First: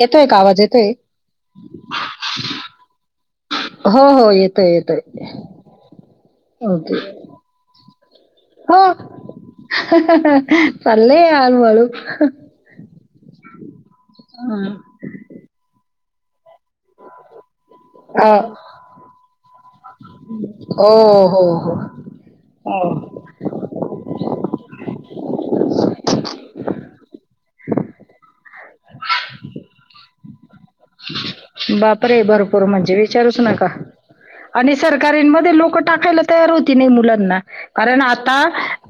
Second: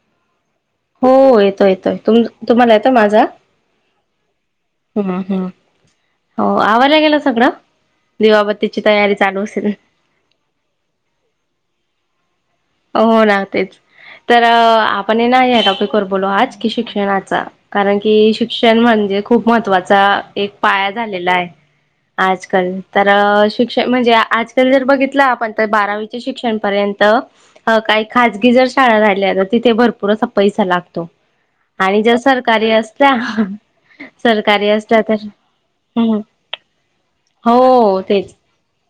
येतोय का आवाज येतोय. हो येतोय येतोय तुम तुम्हाला येतोय माझा. हो हो येतोय येतोय. हम्म हम्म. हो ओके आवरलं गेल सगळं दिवाबत्तीची हो तयारी चालू असेल चाललाय हळू हळु हो ना तेच तर आपण हे ना या टॉपिक वर बोलू आज शिक्षणाचा कारण अ, की शिक्षण म्हणजे खूप महत्त्वाचा. एक हो पाया झालेला हो आहे. हो आजकाल तर शिक्षण म्हणजे. आजकाल जर बघितलं आपण तर बारावीच्या शिक्षणपर्यंत काही खजगी जर शाळा झाल्या तर तिथे भरपूर पैसा लागतो. आणि जर बापरे भरपूर सरकारी म्हणजे असल्या विचारूच नका सरकारी आणि असल्या तर सरकारीनमध्ये लोकं हम्म टाकायला तयार होती नाही मुलांना कारण हो आता तेच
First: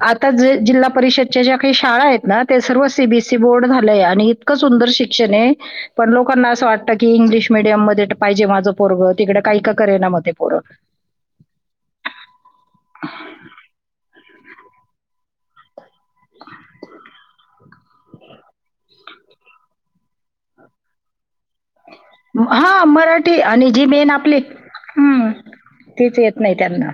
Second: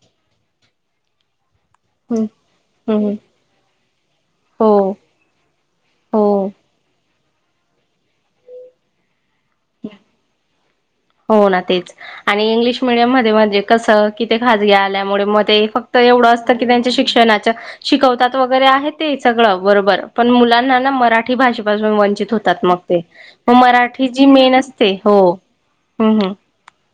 आता जि जिल्हा परिषदच्या ज्या काही शाळा हम्म आहेत ना ते सर्व हम्म हम्म. सीबीएससी बोर्ड झालंय आणि इतकं हो सुंदर शिक्षण आहे पण लोकांना हो असं वाटत की इंग्लिश मिडीयम मध्ये पाहिजे माझं पोरगं तिकड काही का करे ना म ते पोरं हो ना तेच आणि इंग्लिश मिडीयम मध्ये म्हणजे कसं किती खाजगी आल्यामुळे मग ते फक्त एवढं असतं कि त्यांच्या शिक्षणाच्या शिकवतात वगैरे आहे ते सगळं बरोबर पण मुलांना ना मराठी मराठी भाषेपासून वंचित होतात मग हां, ते मराठी म आणि मराठी जी आपली मेन असते. हो हं, हम्म तीच हम्म येत नाही त्यांना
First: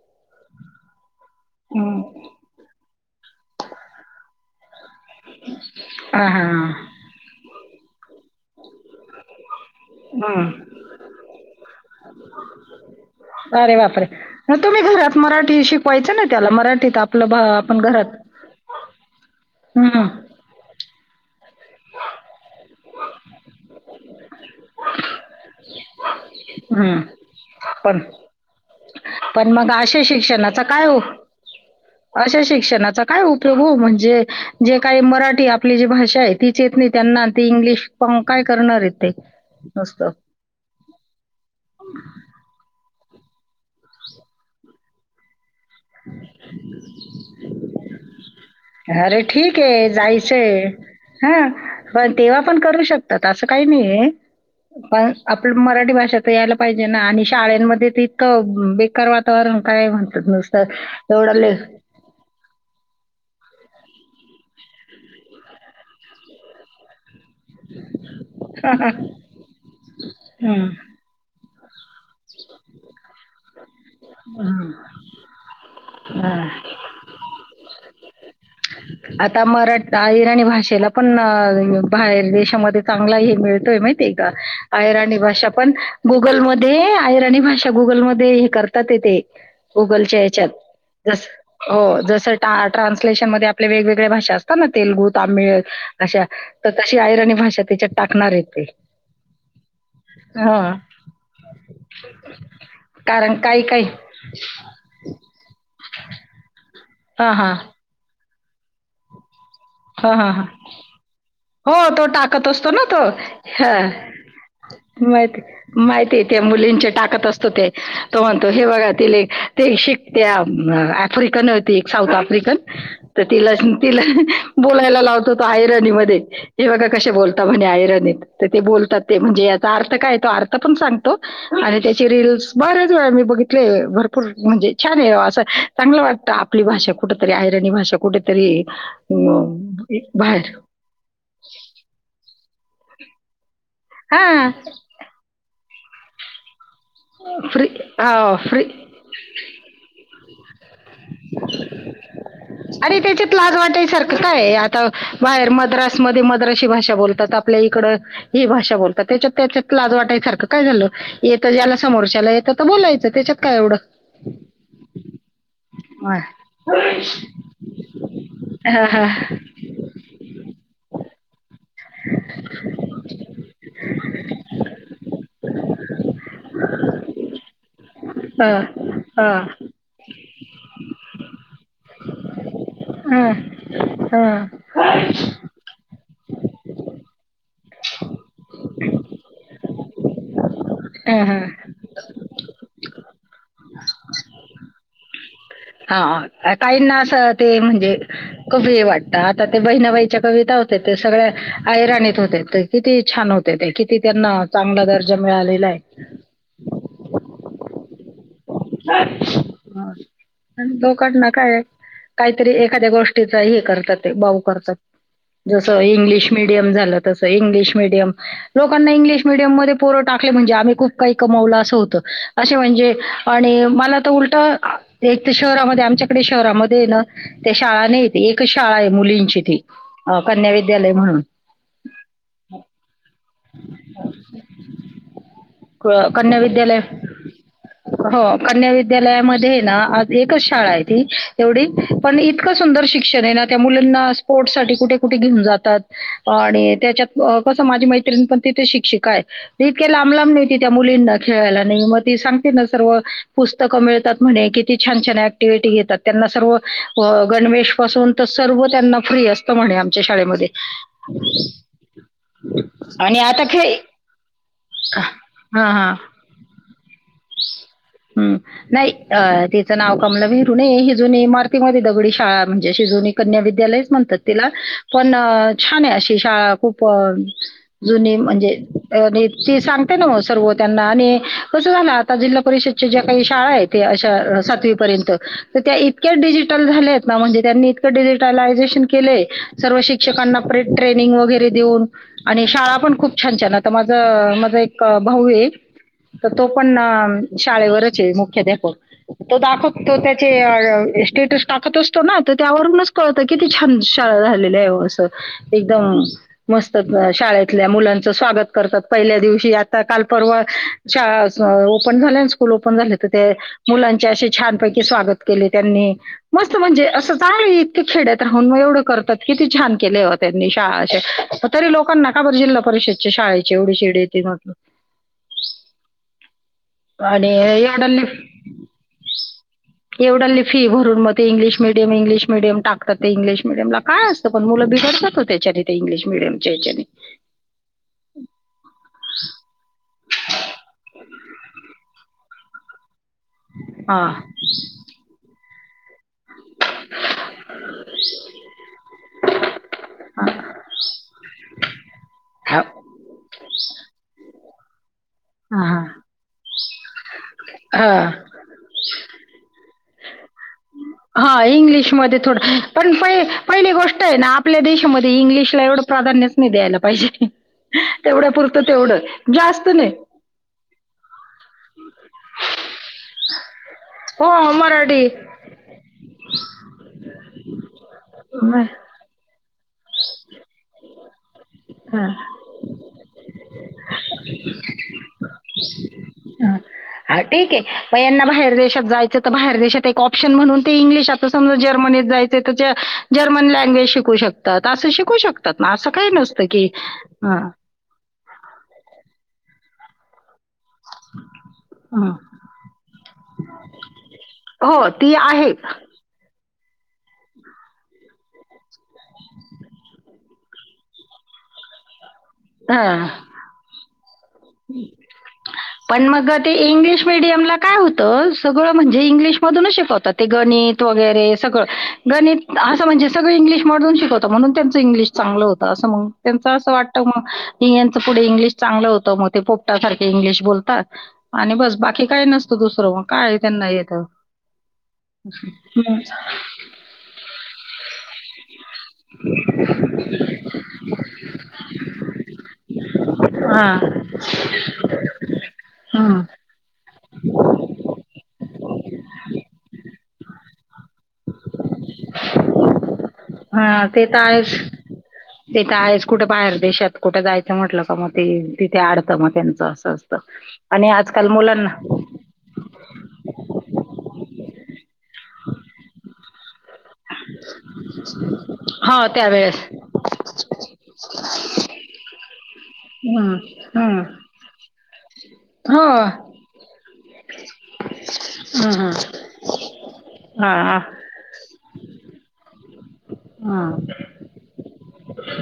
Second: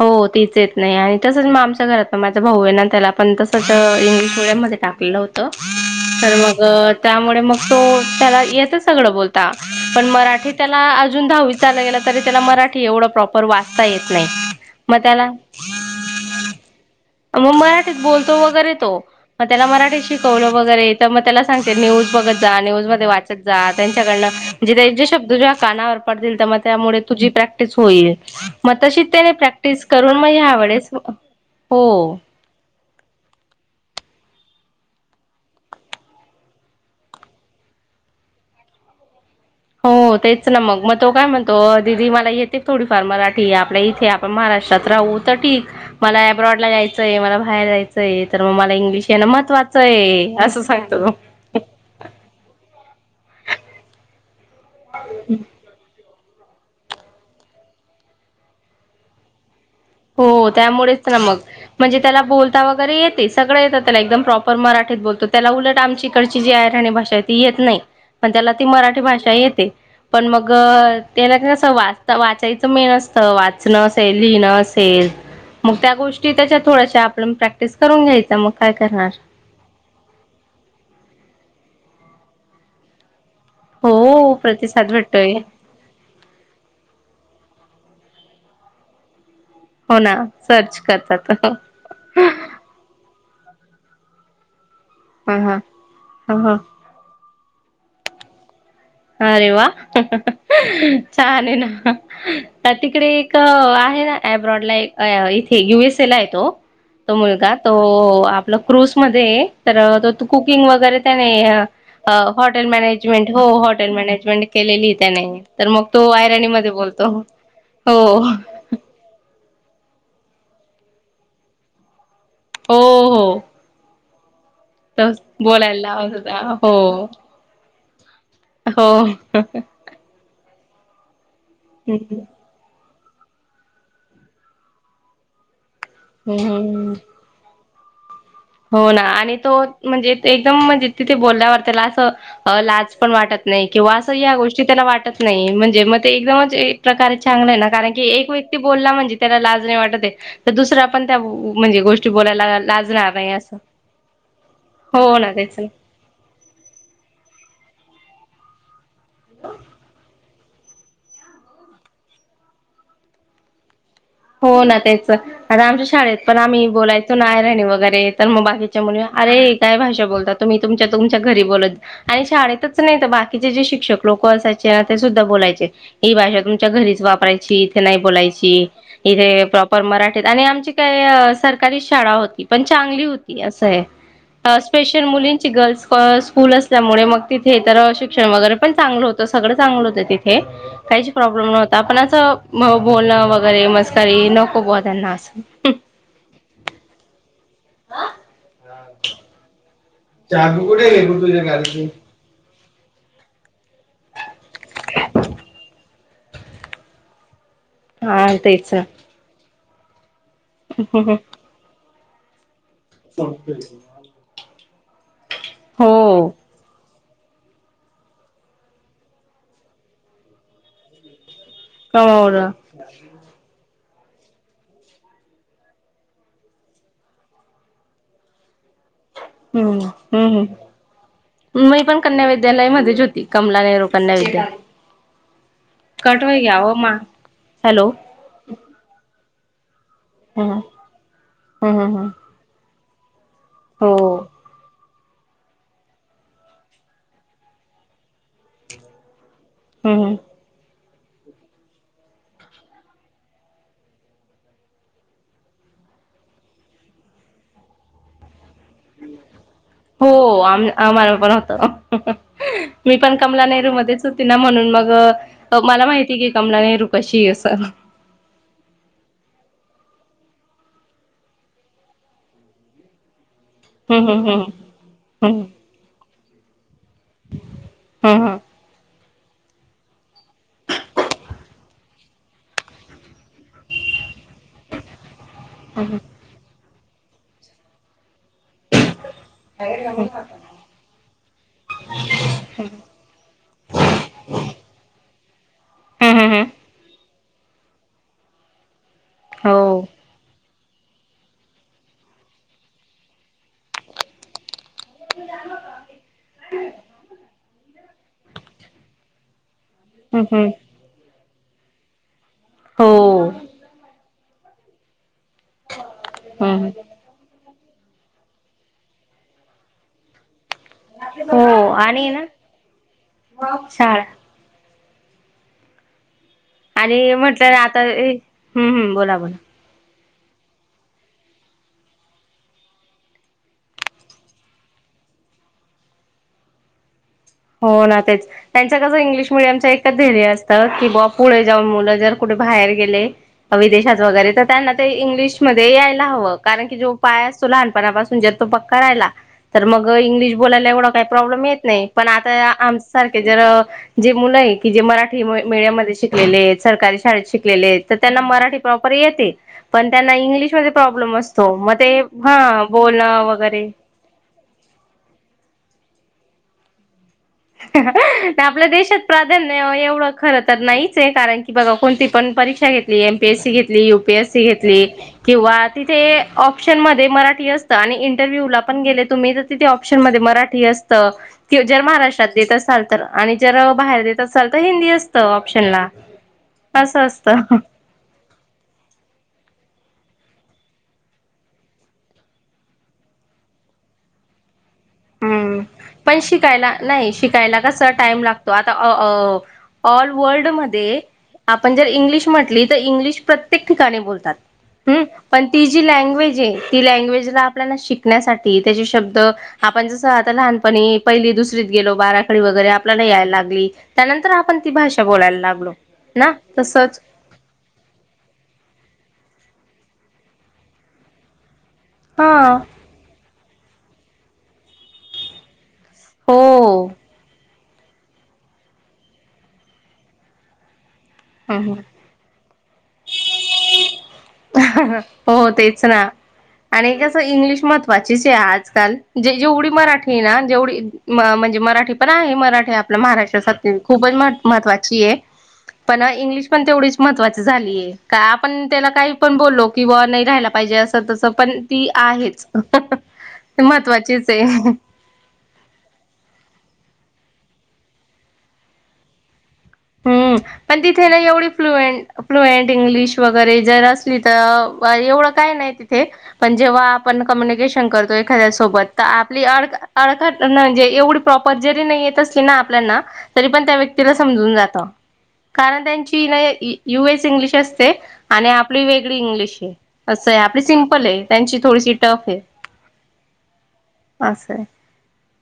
हो तीच येत नाही आणि तसंच म आमच्या हं. घरात पण माझा भाऊ आहे ना त्याला पण तसंच इंग्लिश मीडियम मध्ये टाकलं होत. हां, तर मग हां. त्यामुळे मग तो त्याला येतं सगळं बोलता पण हं. मराठी त्याला अजून दहावीत आता गेला तरी त्याला मराठी एवढं प्रॉपर अरे वाचता बापरे! येत नाही मग तुम्ही म घरात त्याला मराठी शिकवायचं ना त्याला मराठीत आपलं भा म आपण मराठीत घरात बोलतो वगैरे तो म त्याला मराठी हं, शिकवलं वगैरे तर म त्याला सांगते न्यूज बघत जा न्यूज मध्ये वाचत जा त्यांच्याकडन त्यांचे शब्द तुझ्या कानावर पडतील. त म त्यामुळे हं. तुझी प्रॅक्टिस होईल म तशी ते प्रॅक्टीस म अशे शिक्षणाचा काय उपयोग हो [inaudible] अशे शिक्षणाचा काय उपयोग हो म्हणजे जे काही मराठी आपली जी भाषा आहे तीच येत नाही त्यांना ती इंग्लिश फक्त काय करणार आहेत ते हो नुसतं. तेच ना मग म तो काय म्हणतो दिदी मला येते थोडी फार मराठी आपल्या इथे आपण महाराष्ट्रात राहू तर ठीक मला अब्रॉड ला जायचंय मला बाहेर जायचंय तर म मला इंग्लिश येणं महत्वाचं आहे असं सांगतो तो ह पण तेव्हा पण करू शकतात असं काही नाही आहे पण आपल्याला मराठी भाषा यायला पाहिजे ना आणि शाळमध्ये त इतक बेकार वातावरण काय म्हणत हो नसत त्यामुळेच ना मग म्हणजे त्याला बोलता वगैरे येतं ते सगळं येतं त्याला एकदम प्रॉपर मराठीत बोलतो त्याला उलट आमच्या इकडची जी आहेराणी भाषा आहे ती येत नाही मण त्याला ती मराठी भाषा येते पण मग हं, त्यालाना ते आस वाचता वाचायचं मेन असतं वाचणं असेल लिहिणं हं, असेल मग त्या गोष्टी हां. त्याच्या थोड्याश्या आपलं प्रॅक्टिस करून घ्यायचं मग काय करणार आता मराठ अहिराणी भाषेला पण बाहेर देशामध्ये चांगला हे मिळतोय माहिती आहे का हो प्रतिसाद अहिराणी भेटतोय भाषा पण गुगलमध्ये त्यांनी भाषा गुगलमध्ये करता येते. हो ना गुगलच्या ह्याच्यात सर्च जस, करतात ह हो. जसं टा ट्रान्सलेशनमध्ये आपल्या वेगवेगळ्या भाषा असतात ना तेलगू, हा हा. तामिळ, अशा हा. तर तशी आयरणी भाषा त्याच्या टाकणार येथे अरे वा, छान हे ना. तर तिकडे कारण एक काही काही आहे ना एब्रॉड ला एक इथे यु एस ए ला आहे तो. तो हां, हां. मुलगा तो आपला क्रुस मध्ये हे. तर हां, हां, हां. कुकिंग वगैरे त्याने हो, तो अ टाकत हॉटेल असतो ना तो. मॅनेजमेंट हो हां. हॉटेल मॅनेजमेंट केलेलीये त्याने माहिती तर मग तो माहिती आहे, त्या ऐरणी मध्ये मुलींचे बोलतो, टाकत असतो ते हो. तो [unintelligible] ते शिक त्या आफ्रिकन होती एक साऊथ आफ्रिकन, हो तर हो तिला तिला बोलायला तर लावतो तो बोलायला लावत आयरनीमध्ये होता हे हो. बघा कसे बोलता म्हणे आयरनीत. तर ते हो बोलतात ते म्हणजे याचा अर्थ काय तो अर्थ पण सांगतो आणि त्याची रिल्स बर वेळा मी बघितले भरपूर म्हणजे छान आहे असं चांगलं वाटतं आपली हम्म. भाषा कुठेतरी आयरणी भाषा कुठेतरी हो ना अ आणि तो म्हणजे एकदम म्हणजे तिथे बोलल्यावर त्याला असं अ लाज पण वाटत नाही. किंवा असं या हा गोष्टी त्याना वाटत नाही म्हणजे मग ते एकदमच प्रकारे चांगलं आहे फ्री ना कारण की एक हा व्यक्ती फ्री बोलला म्हणजे त्याला लाज नाही वाटतहे. दुसरं आपण त्या म्हणजे गोष्टी बोलायला लाजणार नाही. असं [unintelligible] सारखं काय आहे आता हो ना बाहेर त्याच मद्रास मधे मद्रासी भाषा बोलतात. आपल्या इकडं ही भाषा बोलतात त्याच्यात त्याच्यात लाज वाटायसारखं काय झालं येतं ज्याला समोरच्याला येतं तर बोलायचं त्याच्यात काय एवढं. हो ना तेच आता आमच्या शाळेत हा. पण आम्ही बोलायचो ना ऐरणी वगैरे तर मग बाकीच्या हा, मुली हा. अरे काय भाषा बोलता तुम्ही तुमच्या तुमच्या घरी बोलत आणि शाळेतच नाही तर बाकीचे जे शिक्षक लोक असायचे ना ते सुद्धा बोलायचे. ही भाषा तुमच्या घरीच वापरायची. नाही बोलायची, हा, हा. इथे प्रॉपर मराठीत आणि आमची काय स सरकारीच शाळा होती पण चांगली हा, होती असं आहे हा. स्पेशल मुलींची गर्ल्स प स्कूल असल्यामुळे मग तिथे तर शिक्षण वगैरे पण चांगलं होतं सगळं चांगलं होतं तिथे. काहीच हा, हा. प्रॉब्लेम नव्हता पण असं बोलणं वगैरे मस्त [unintelligible] नको बा त्याना असं हा काहींना असं ते म्हणजे कमी वाटतं आता ते बहिणाबाईच्या कविता चाबी होत्या कुठे ते आहे गं सगळ्या तुझ्या गाडीची? आयराणीत होते ते किती छान होते. [unintelligible] किती त्यांना चांगला दर्जा मिळालेला आहे. हा तेच. दोघटना काय काहीतरी एक एखाद्या गोष्टीचा हे करतात ते बाऊ करतात, जसं हो इंग्लिश मिडीयम झालं. जसं इंग्लिश मिडीयम लोकांना इंग्लिश मिडीयम मधे पोरं टाकले म्हणजे आम्ही खुप काही कमवलं असं होतं, कमवलं असे म्हणजे मला तर उलट एक तर शहरामध्ये आमच्याकडे शहरामध्ये आहे ना त्या शाळा नाहीेत एकच शाळा आहे. मुलींची ती हम्म अ हम्म कन्या हम्म विद्यालय म्हणून मी पण कन्या विद्यालय मध्येच होती, कमला नेहरू कन्या विद्यालय. कट कन्या होई गया ओ विद्यालय, मां हॅलो हो कन्या विद्यालयामध्ये ना एकच हम्म शाळा आहे ती एवढी हम्म हम्म पण इतकं सुंदर शिक्षण आहे ना त्या मुलांना हो स्पोर्ट साठी कुठे कुठे घेऊन जातात आणि त्याच्यात कसं माझी मैत्रिणी पण तिथे शिक्षिका आहे. इतके लांब हम्म लांब नेती त्या मुलींना खेळायला नाही मग ती सांग त्यांना सर्व पुस्तकं मिळतात म्हने किती छान छान अँक्टिव्हिटी येतात त्यांना सर्व गण वेश पासून तर सर्व त्यांना फ्री असतं म्हणे आमच्या हो शाळेमध्ये. आम आम्हाला पण होतं. मी पण आणि आता कमला नेहरू खेळ मध्येच होते ना म्हणून मग मला माहिती की कमला नेहरू कशी अस हम्म नाही अ ते तिचं नाव कमला नेहरू नाही ही जुनी इमारतीमध्ये दगडी शाळा म्हणजे अशी जुनी कन्या विद्यालय हम्म म्हणतात हम्म तिला पण हम्म छान अशी शाळा पण जुनी हम्म हम्म म्हणजे अ ती सांगते ना मग सर्व त्यांना आणि कसं झाला आता जिल्हा परिषदची ज्या काही शाळा आहे अशा सातवीपर्यंत तर त्या हम्म. इतक्या डिजिटल झाल्यात म्हंजे त्यांनी इतक डिजिटलायझेशन केलंय सर्व शिक्षकांना ट्रेनिंग वगैरे देऊन आणि शाळा पण खूप छान छान आता माझ माझ एक भाऊ आहे हम्म हम्म तर हम्म हम्म तो पण शाळेवरच आहे मुख्याध्यापक तो हो दाखव तो त्याचे स्टेटस टाकत असतो ना त्यावरूनच कळतं किती छान शाळा झालेल्या एकदम मस्त शाळेतल्या मुलांचे स्वागत करतात पहिल्या दिवशी काल हम्म परवा हम्म शाळा ओपन झाल्या स्कूल ओपन झाल्यात हो. मुलांचे असे छानपैकी स्वागत केले त्यांनी मस्त हम्म म्हणजे अस चागलय खेड्यात राहून एवढ करतात किती छान केले हो त्यांनी शाळा हो तरी आणि लोकांना का ना बर जिल्हा परिषदच्या शाळेचे एवढी चीड शाळा येतय मग. आणि म्हटलं आता हम्मम्म बोला बोला. एवढा ल फी भरून मग ते इंग्लिश मिडीयम इंगलिश मिडियम टाकत ते इंग्लिश मिडियम ला काय असत पण मुलं भ त्याच्या ते इंग्लिश मिडियमच्या हेच्यात. हो ना तेच त्यांच कसं इंग्लिश मिडियमच्या एकच ध्येर्य असतं की बा वा पुढे जाऊन मुलं जर कुठे बाहेर गेले ते विदेशात हा वगैरे तर त्यांना ते इंग्लिश मध्ये यायला [unintelligible] का प्रॉब्लेम येत नाही. पण आता हा आमच्या सारखे जर जे मुलं आहे की जे मराठी मीडियम हा. मध्ये शिकलेले आहेत सरकारी शाळेत शिकलेले तर हा त्यांना मराठी प्रॉपर येते पण त्यां इंग्लिशमध्ये प्रॉब्लेम हा असतो मग ते इंग्लिशमध्ये हा थोडं पण प बोलणं वगैरे पहिली गोष्ट आहे ना आपल्या देशामध्ये इंग्लिशला एवढं प्राधान्यच नाही द्यायला पाहिजे. तेवढ्या पुरतं आपल्या तेवढं देशात प्राधान्य जास्त नाही एवढं खर तर नाहीच आहे कारण की बघा कोणती पण परिक्षा घेतली एमपीएससी घेतली यूपीएससी हो घेतली. मराठी किंवा ते ऑप्शन मध्ये मराठी असतं आणि इंटरव्ह्यू ला पण गेले तुम्ही तर तिथे ऑप्शन मध्ये मराठी अस जर हा. महाराष्ट्रात देत असाल तर आणि जर बाहेर देत असाल तर हिंदी असतं ऑप्शन ला. ह हा ठीक आहे मग यांना बाहेर देशात जायचं तर बाहेर देशात एक ऑप्शन म्हणून ते इंग्लिश आता समज जर्मनीत जायचे तर जर्मन लँग्वेज शिकू शकतात. असं शिकू शकतात हम्म ना. असं काही पण नसतं की शिकायला नाही हां, शिकायला कस टाइम लागतो आता अ ऑल वर्ल्ड मध्ये आपण जर हां. इंग्लिश म्हटली तर इंग्लिश प्रत्येक ठिकाणी बोलतात. हो, हम्म ती पण आहे. ती जी लँग्वेज आहे ती लँग्वेजला आपल्याला शिकण्यासाठी त्याचे शब्द आपण जसं आता लहानपणी पहिली दुसरीत गेलो बाराखडी वगैरे आपल्याला हां. यायला लागली त्यानंतर आपण ती भाषा बोलायला लागलो. पण मग ना ते तसच इंग्लिश मिडीयम ला काय होतं सगळं म्हणजे इंग्लिश मधूनच शिकवतात ते गणित वगैरे सगळं हा गणित आस म्हणजे सगळं सगळं इंग्लिश मधुन शिकवत म्हणून त्यांच इंग्लिश चांगलं होत असं म्हणत त्यांच असं हो. वाटतं म हि यांचे पुढे इंग्लिश चांगलं होतं मग ते पोपटासारख इंग्लिश बोलतात‌. आणि हम्म बस बाकी काय नसतं दुसरं मग काय त्यांना येत. हो तेच ना. आणि असं इंग्लिश महत्वाचीच आहे आजकाल जे जेवढी मराठी ना जेवढी म्हणजे मराठी पण आहे मराठी आपल्या महाराष्ट्रासाठी हां. खूपच महत्त्वाची आहे. पण हम्म. इंग्लिश पण तेवढीच महत्वाची झाली आहे का आपण त्याला काही पण बोललो की नाही राहायला पाहिजे अस तस पण ती आहेच हा ते तर महत्त्वाचीच आहेच आहे. ते तर आहेच कुठे बाहेर दे शात कुठ जायचं म्हटलं का मग ते तिे आडतं मग त्यांच हम् पण तिथे ना एवढी फ्लुएंट फ्लुएंट इंग्लिश वगैरे जर असली तर एवढं काहीं नाही तिथे पण जेव्हा आपण कम्युनिकेशन शन करतो एखाद्या सोबत तर हो आपली त्यावेळेस अढक अढकट म्हणजे एवढी पप्रॉपर जरी नाही येत असली ना आपल्याना हम्म तरी पण त्या हम्म व्यक्तीला समजून जात हो कारण त्यांची नाही इ यू एस इंग्लिश असते आणि आपली हम्म वेगळी इंग्लिश हे असंय हा आपली हा सिम्पल आहे त्यांची थोडी टफ हे. हा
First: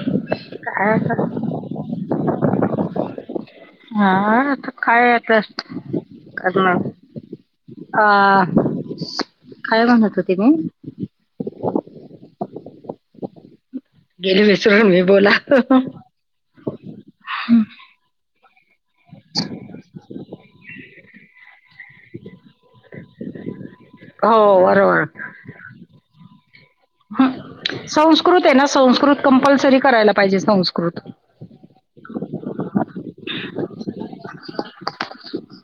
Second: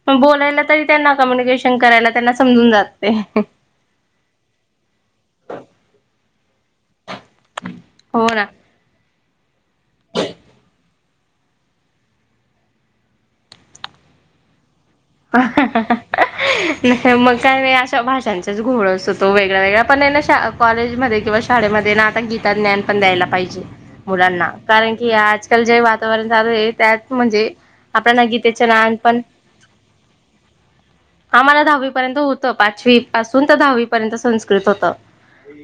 म बोलायला तरी त्यांना कम्युनिकेशन करायला त्यांना समजून जाते हा काय त करना हो ना. ह काय म्हणत होती मी गेली विसरून मी बोला. न काय मग काय नी अशा भाषांचाच घोळ असतो तो वेगळा वेगळा पण हेना शा कॉलेजमध्ये किंवा शाळेमध्ये ना आता गीता ज्ञान पण द्यायला पाहिजे. मुलांना कारण बरोबर की आजकाल जे वातावरण चालुये. त्यात म्हणजे आपल्यांना संस्कृत आहे गीतेच्या ना ज्ञान पण संस्कृत कंपल्सरी करायला पाहिजे संस्कृत आम्हाला दहावी पर्यंत होत. त पाचवी पासून तर दहावी पर्यंत संस्कृत होतं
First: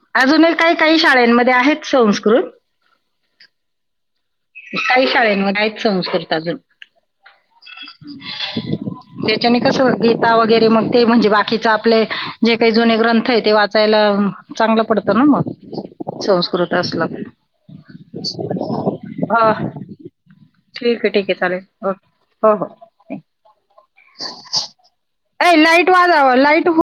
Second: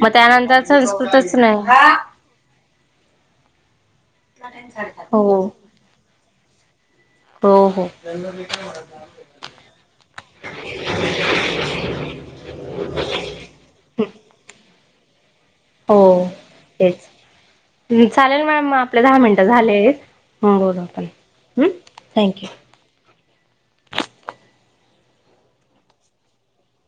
म अजूनही त्यानंतर काही काही संस्कृतच शाळेमध्ये नही हा आहेत संस्कृत काही शाळेंमध आहे संस्कृत अजून हो हो. त्याच्याने कस गीता वगैरे मग ते म्हणजे बाकीच आपले जे काही जुने ग्रंथ हे ते वाचाय त्याला चांगलं पडतं ना मग. हो संस्कृत तेच असला चालेल मॅम आपल्या दहा मिनट हा झाले हे बोलू आपण ठीक आहे ठीक आहे हं थँक्यू अय लाईट वाजाव लाईट व